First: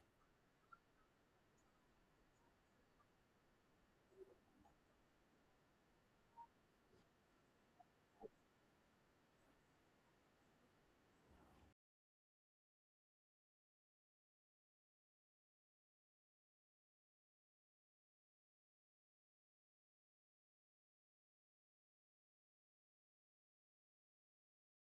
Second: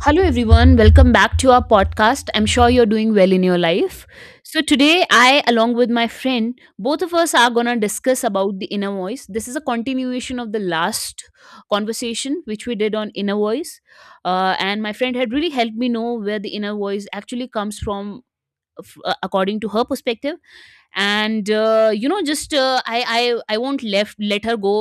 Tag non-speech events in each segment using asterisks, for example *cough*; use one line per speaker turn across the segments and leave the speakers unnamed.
Hello, everyone. Welcome back to our podcast. I'm sure you're doing well in your life. So, today, I, along with my friend, both of us are going to discuss about the inner voice. This is a continuation of the last conversation which we did on inner voice. And my friend had really helped me know where the inner voice actually comes from, according to her perspective. And you know just I won't left let her go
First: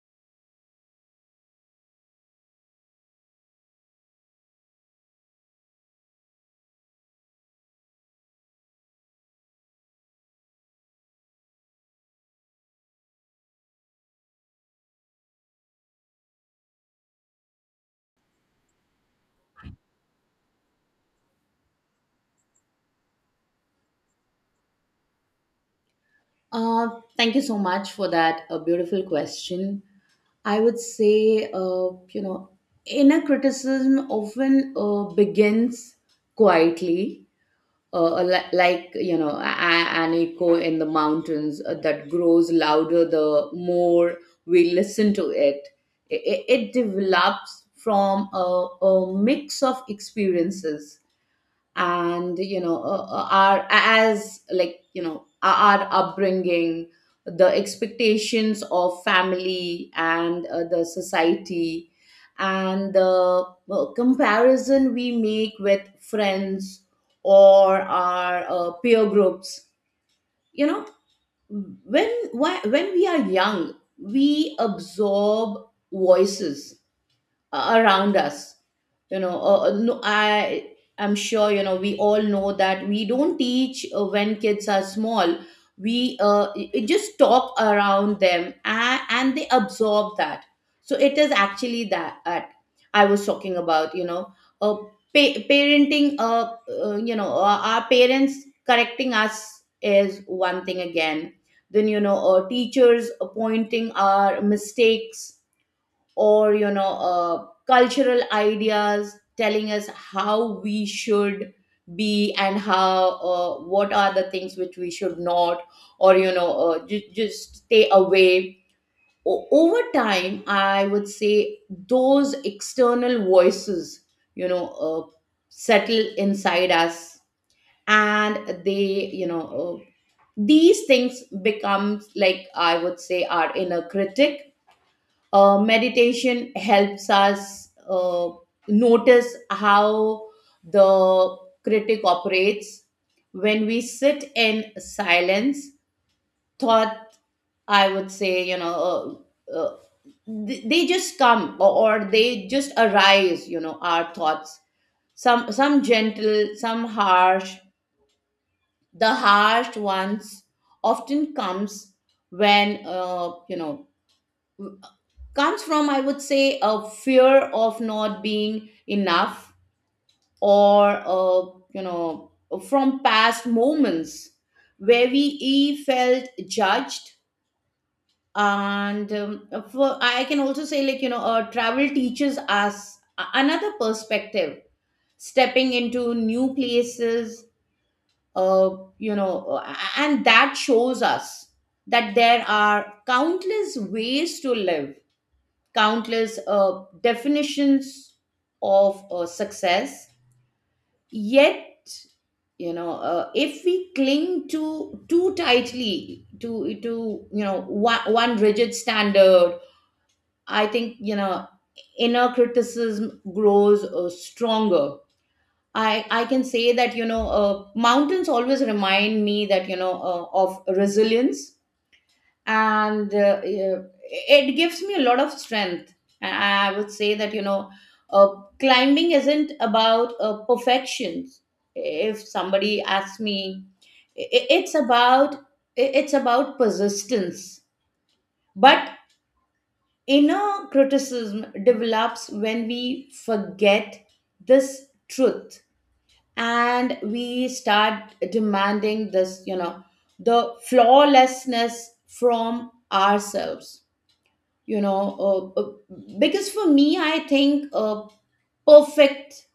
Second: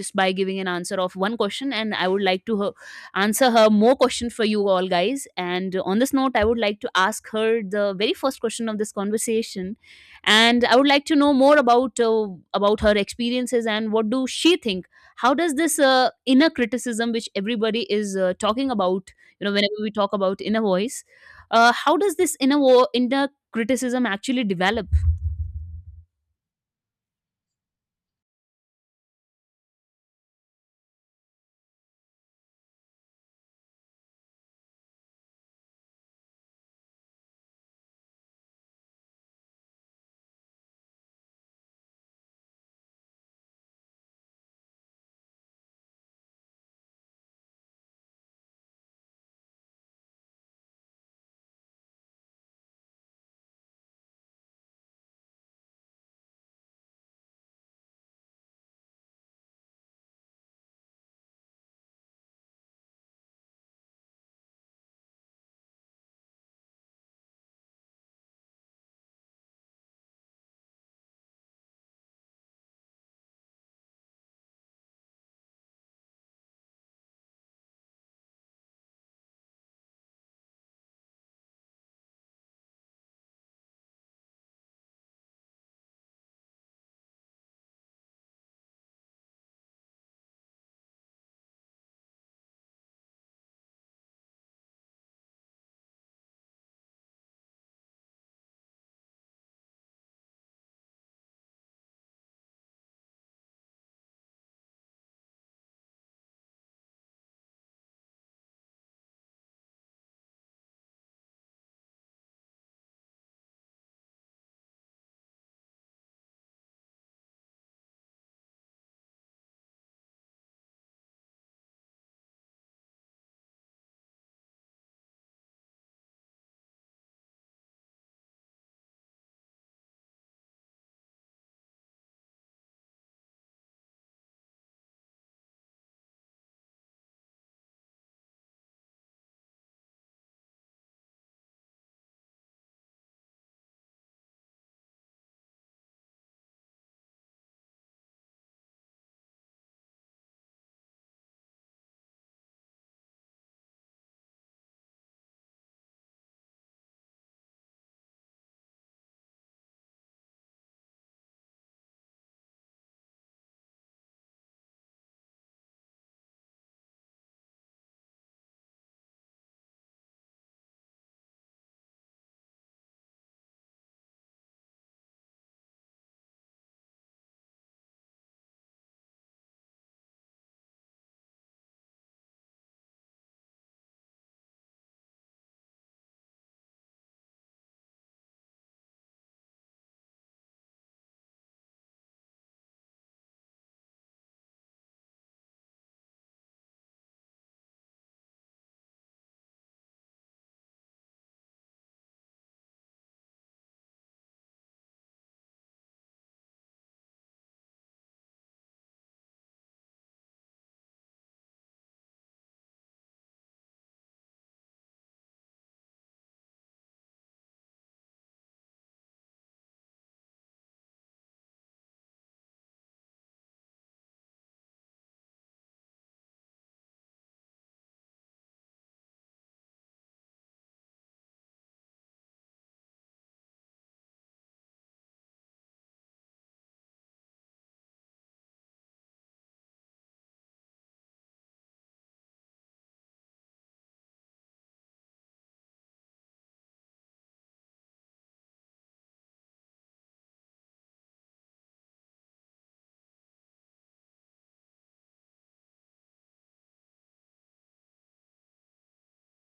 just by giving an answer of one question, and I would like to her, answer her more question for you all guys. And on this note, I would like to ask her the very first question of this conversation, and I would like to know more about her experiences and what do she think. How does this inner criticism which everybody is talking about, you know, whenever we talk about inner voice, how does this inner criticism actually develop?
Uh, Thank you so much for that. A beautiful question. I would say, inner criticism often begins quietly, like, an echo in the mountains that grows louder the more we listen to it. It develops from a mix of experiences, and our as our upbringing, the expectations of family and the society, and the comparison we make with friends or our peer groups you know when we are young, we absorb voices around us. No, I'm sure, we all know that we don't teach when kids are small, we just talk around them, and they absorb that. So it is actually that I was talking about. uh, Parenting— our parents correcting us is one thing. Again, then, teachers pointing our mistakes, or, cultural ideas telling us how we should be, and how— what are the things which we should not, or just stay away. Over time, I would say, those external voices you know uh, settle inside us, and they— you know uh, these things becomes, like, I would say, our inner critic. Meditation helps us notice how the critic operates when we sit in silence. Thought, I would say, uh, uh, they just come, or they just arise, you know our thoughts, some gentle, some harsh. The harsh ones often comes when comes from, I would say, a fear of not being enough, or, from past moments where we felt judged. And I can also say, like, travel teaches us another perspective, stepping into new places, uh, and that shows us that there are countless ways to live, countless definitions of success. Yet, if we cling to too tightly to one rigid standard, I think, inner criticism grows stronger. I can say that mountains always remind me that you know of resilience, and, yeah, it gives me a lot of strength. And I would say that, uh, climbing isn't about perfections. If somebody asks me, i- i- it's about it's about persistence. But inner criticism develops when we forget this truth, and we start demanding this you know the flawlessness from ourselves. you know uh, uh, because for me, I think, perfect—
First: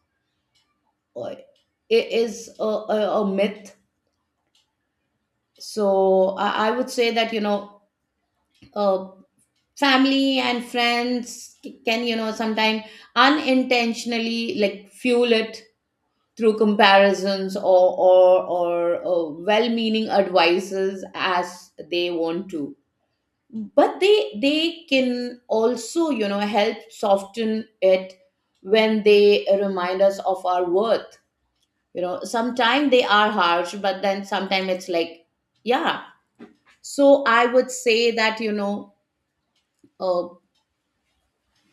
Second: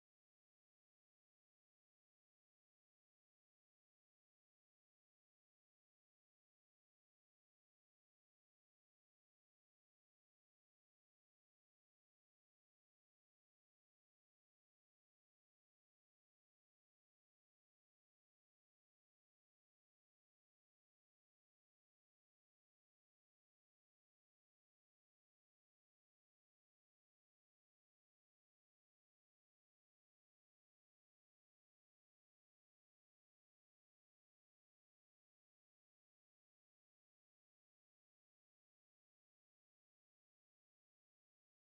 uh, i- is a myth. So I would say that, uh, family and friends can, sometimes unintentionally, like, fuel it through comparisons, or well-meaning advices, as they want to. But they can also, help soften it when they remind us of our worth. Sometimes they are harsh, but then sometimes it's like, yeah. So I would say that, uh,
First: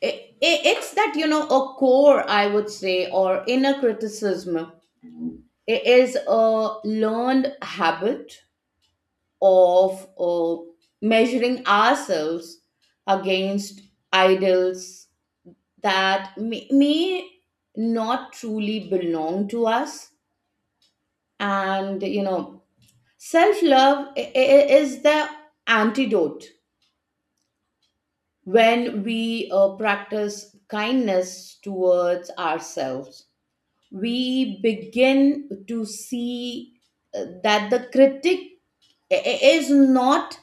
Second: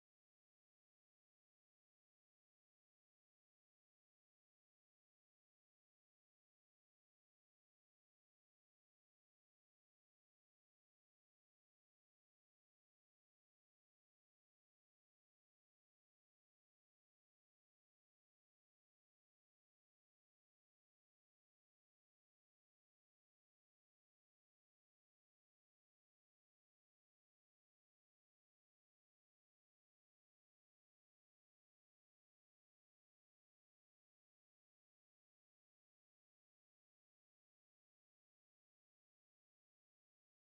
it, it's that, a core, I would say, or inner criticism, it is a learned habit of measuring ourselves against idols that may not truly belong to us. And, self-love is the antidote. When we practice kindness towards ourselves, we begin to see that the critic i- i- is not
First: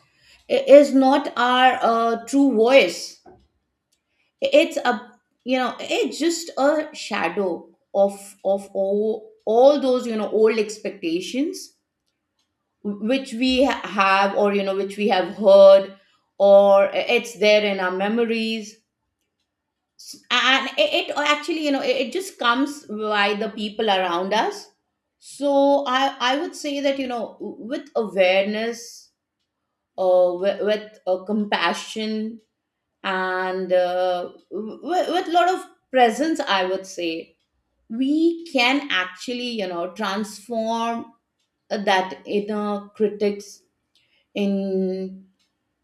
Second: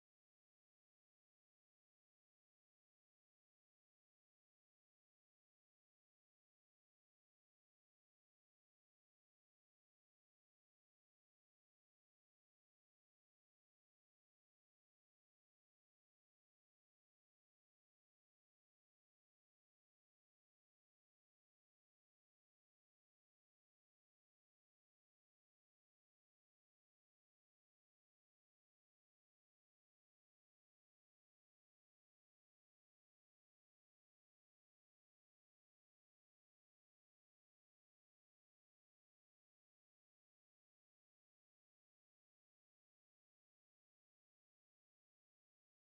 is not our true voice. It's a— it's just a shadow of of all those old expectations which we have, or, which we have heard, or it's there in our memories. And it actually, it just comes by the people around us. So I would say that, with awareness, with compassion, and with a lot of presence, I would say, we can actually, transform that inner critics in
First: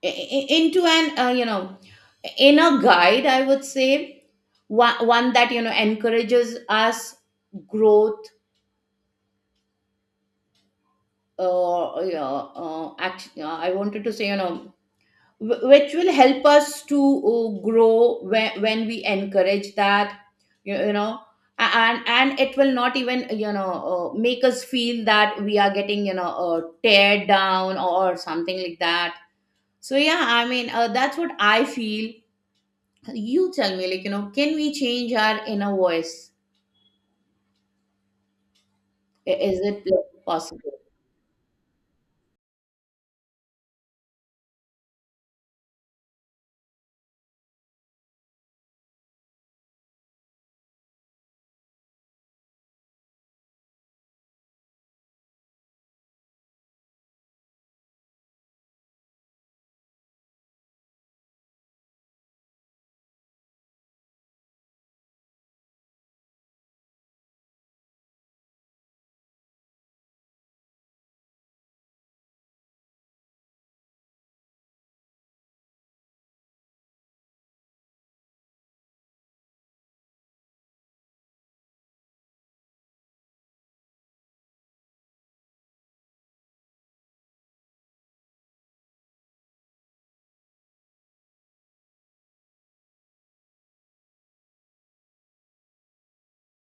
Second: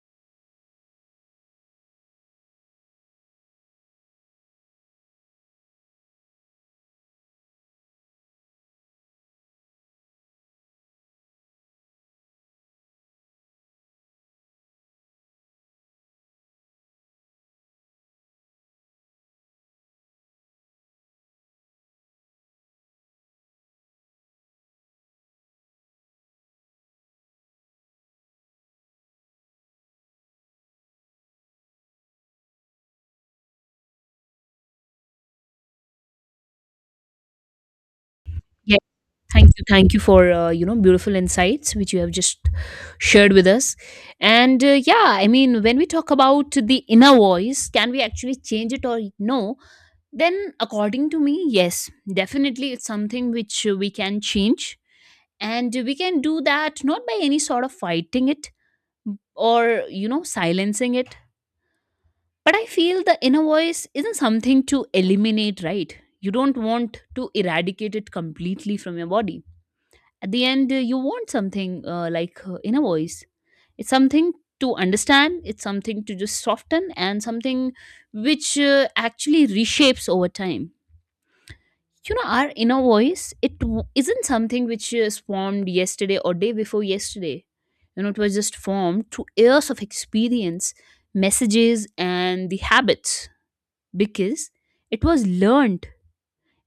i- into an inner guide, I would say. One that, encourages us growth. Yeah, I wanted to say, which will help us to grow when we encourage that you, you know a- and and it will not even, make us feel that we are getting, teared down or something like that. So, yeah, I mean, that's what I feel. You tell me, like, can we change our inner voice? Is it,
Thank you
like,
for you
possible?
know, beautiful insights which you have just shared with us. And yeah, I mean, when we talk about the inner voice, can we actually change it or no? Then, according to me, yes, definitely, it's something which we can change, and we can do that not by any sort of fighting it or you know, silencing it. But I feel the inner voice isn't something to eliminate, right? You don't want to eradicate it completely from your body. At the end, you want something inner voice, it's something to understand, it's something to just soften, and something which actually reshapes over time. You know, our inner voice, isn't something which is formed yesterday or day before yesterday. You know, it was just formed through years of experience, messages, and the habits. Because it was learned,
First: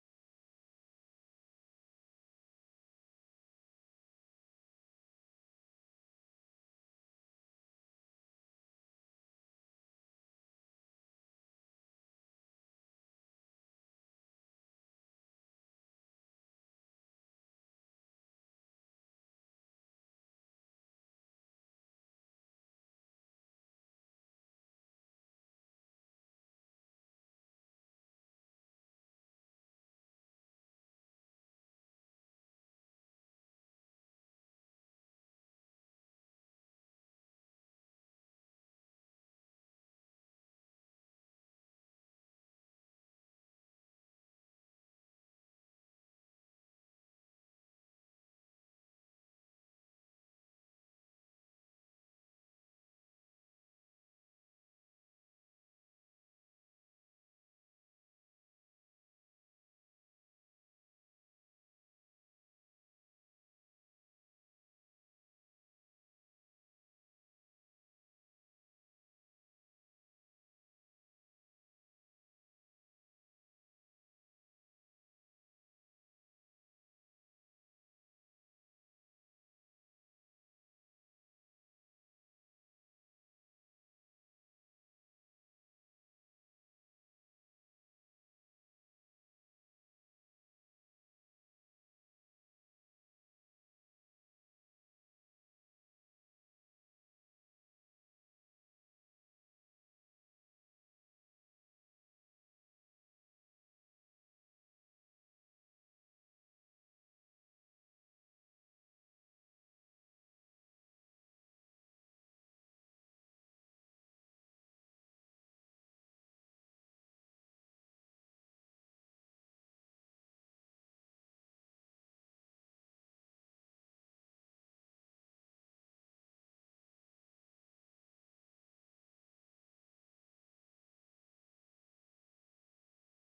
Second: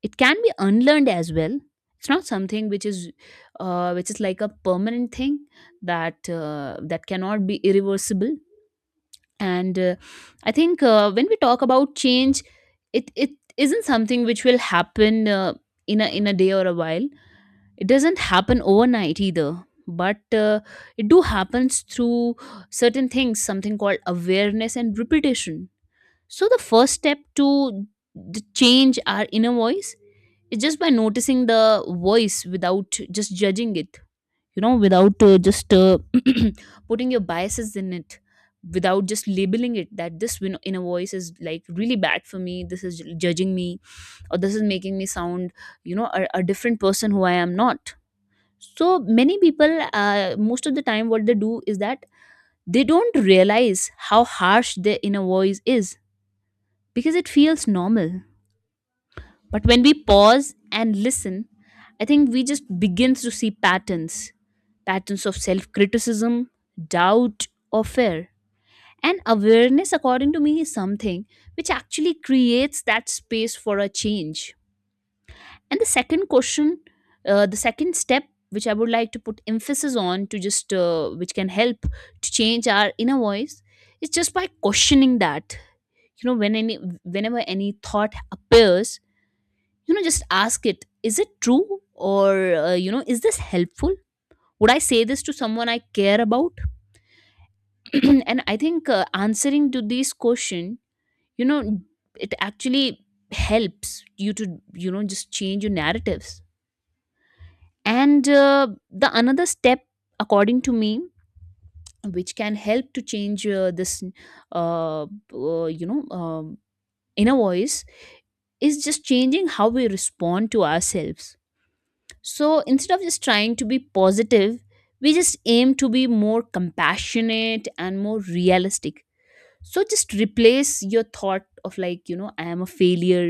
it can be unlearned as well. It's not something which is like a permanent thing, that that cannot be irreversible. And I think when we talk about change, it isn't something which will happen in a day or a while. It doesn't happen overnight either. But it do happens through certain things, something called awareness and repetition. So the first step to change our inner voice, it's just by noticing the voice without just judging it. You know, without just *clears throat* putting your biases in it, without just labeling it that this inner voice is like really bad for me, this is judging me, or this is making me sound, you know, a different person who I am not. So many people, most of the time, what they do is that they don't realize how harsh their inner voice is, because it feels normal. But when we pause and listen, I think we just begin to see patterns, patterns of self criticism, doubt, or fear. And awareness, according to me, is something which actually creates that space for a change. And the second question, the second step, which I would like to put emphasis on to just, which can help to change our inner voice, is just by questioning that. You know, when any, whenever any thought appears, you know, just ask it, is it true, or you know, is this helpful? Would I say this to someone I care about? *clears throat* And I think answering to this question, you know, it actually helps you to, you know, just change your narratives. And the another step, according to me, which can help to change this uh, you know inner voice, is just changing how we respond to ourselves. So instead of just trying to be positive, we just aim to be more compassionate and more realistic. So just replace your thought of like, you know, I am a failure,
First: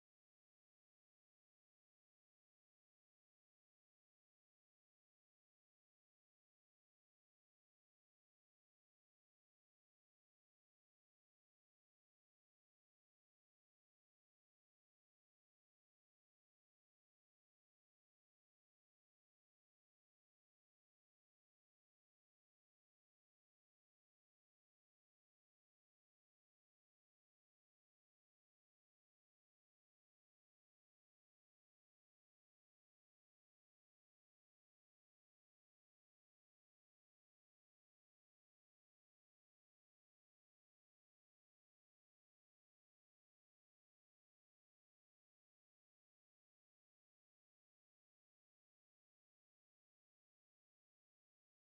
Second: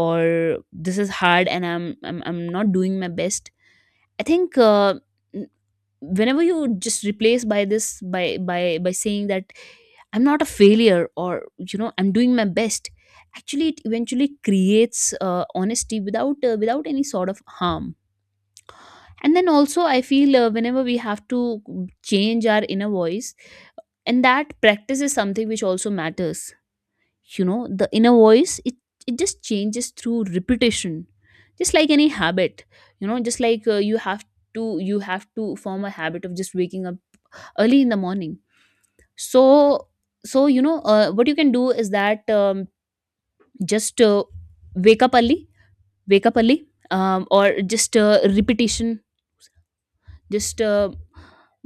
or this is hard and I'm not doing my best. I think n- whenever you just replace by this by saying that I'm not a failure, or you know, I'm doing my best, actually it eventually creates honesty without without any sort of harm. And then also I feel, whenever we have to change our inner voice, and that practice is something which also matters. You know, the inner voice, it just changes through repetition, just like any habit. You know, just like you have to form a habit of just waking up early in the morning. So so, you know, what you can do is that just wake up early, wake up early, or just repetition, just uh,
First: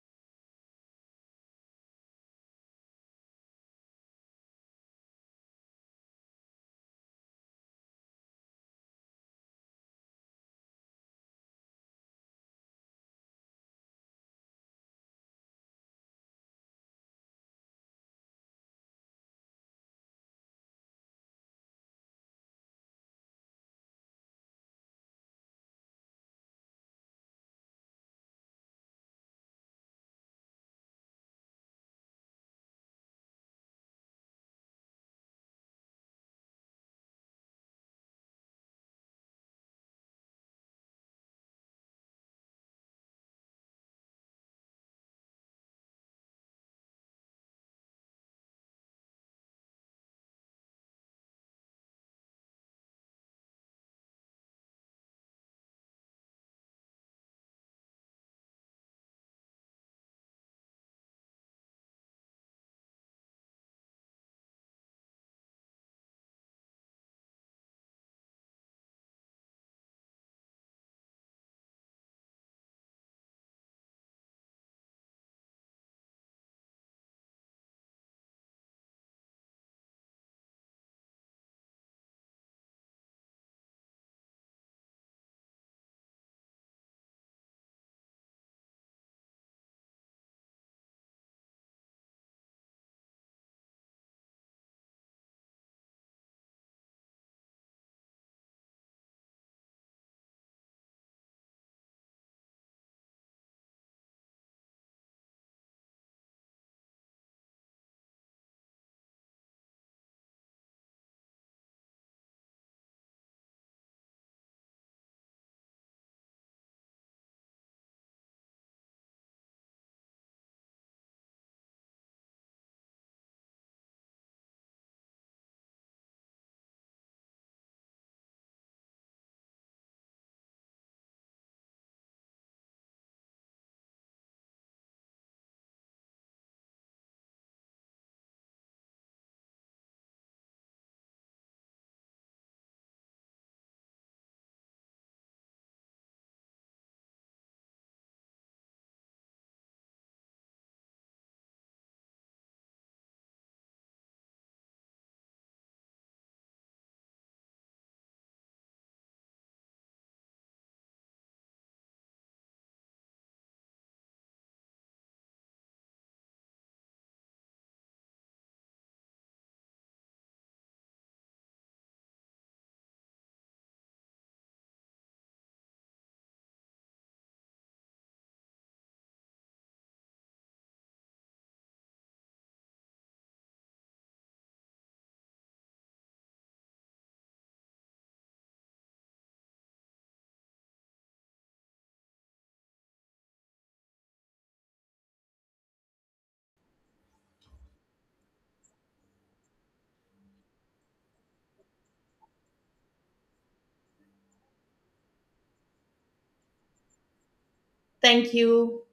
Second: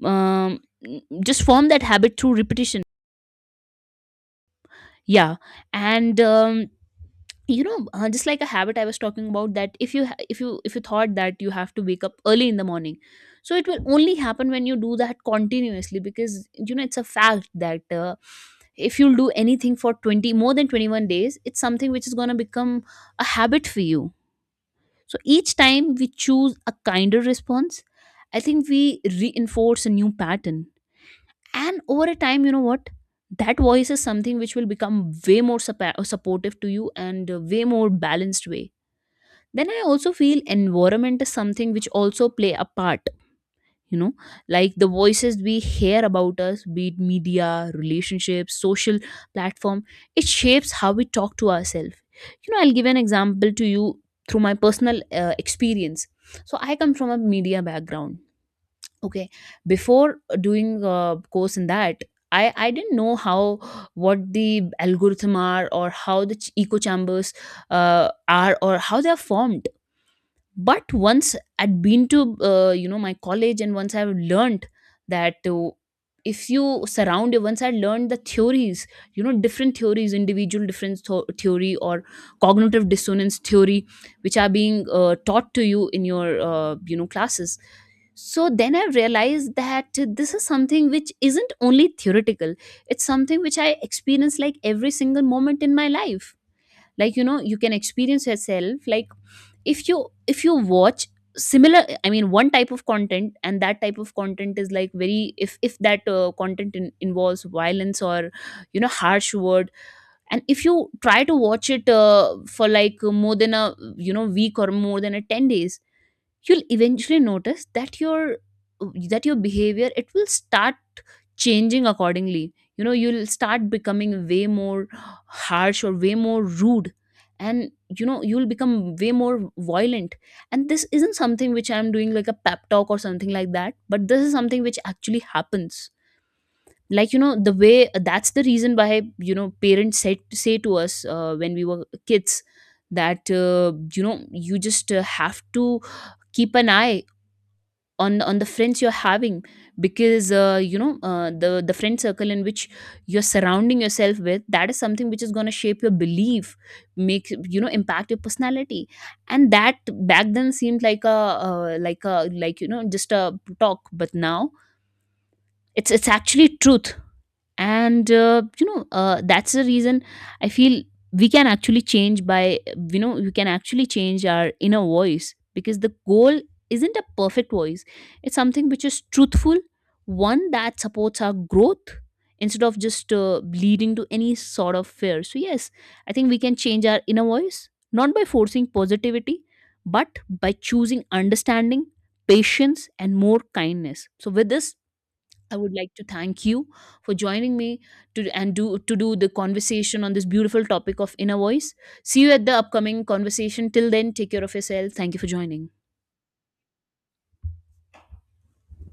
um, just form that habit through repetition, yeah. And you know, just like a habit I was talking about, that if you if you if you thought that you have to wake up early in the morning, so it will only happen when you do that continuously. Because you know, it's a fact that if you'll do anything for 20 more than 21 days, it's something which is going to become a habit for you. So each time we choose a kinder response, I think we reinforce a new pattern. And over a time, you know what, that voice is something which will become way more supportive to you and a way more balanced way. Then I also feel environment is something which also play a part. You know, like the voices we hear about us, be it media, relationships, social platform, it shapes how we talk to ourselves. You know, I'll give an example to you through my personal experience. So I come from a media background, okay? Before doing a course in that, I didn't know how, what the algorithm are, or how the echo chambers uh, are, or how they are formed. But once I'd been to you know, my college, and once I've learned that if you surround you, once I learned the theories, you know, different theories, individual difference theory, or cognitive dissonance theory, which are being taught to you in your you know, classes. So then I realized that this is something which isn't only theoretical, it's something which I experience like every single moment in my life. Like you know, you can experience yourself, like if you watch similar, I mean, one type of content, and that type of content is like very, if that content involves violence or you know, harsh word, and if you try to watch it for like more than a you know, week or more than a 10 days, you'll eventually notice that your, that your behavior, it will start changing accordingly. You know, you'll start becoming way more harsh or way more rude, and you know, you'll become way more violent. And this isn't something which I'm doing like a pep talk or something like that, but this is something which actually happens. Like you know, the way, that's the reason why, you know, parents said, say to us when we were kids, that you know, you just have to keep an eye on the friends you're having. Because the friend circle in which you're surrounding yourself with, that is something which is going to shape your belief, make, you know, impact your personality. And that back then seemed like a you know, just a talk, but now it's actually truth. And that's the reason I feel we can actually change by, you know, you can actually change our inner voice, because the goal isn't a perfect voice, it's something which is truthful, one that supports our growth, instead of just leading to any sort of fear. So yes, I think we can change our inner voice not by forcing positivity, but by choosing understanding, patience, and more kindness. So with this, I would like to thank you for joining me to and do to do the conversation on this beautiful topic of inner voice. See you at the upcoming conversation. Till then, take care of yourself. Thank you for joining.
Thank you.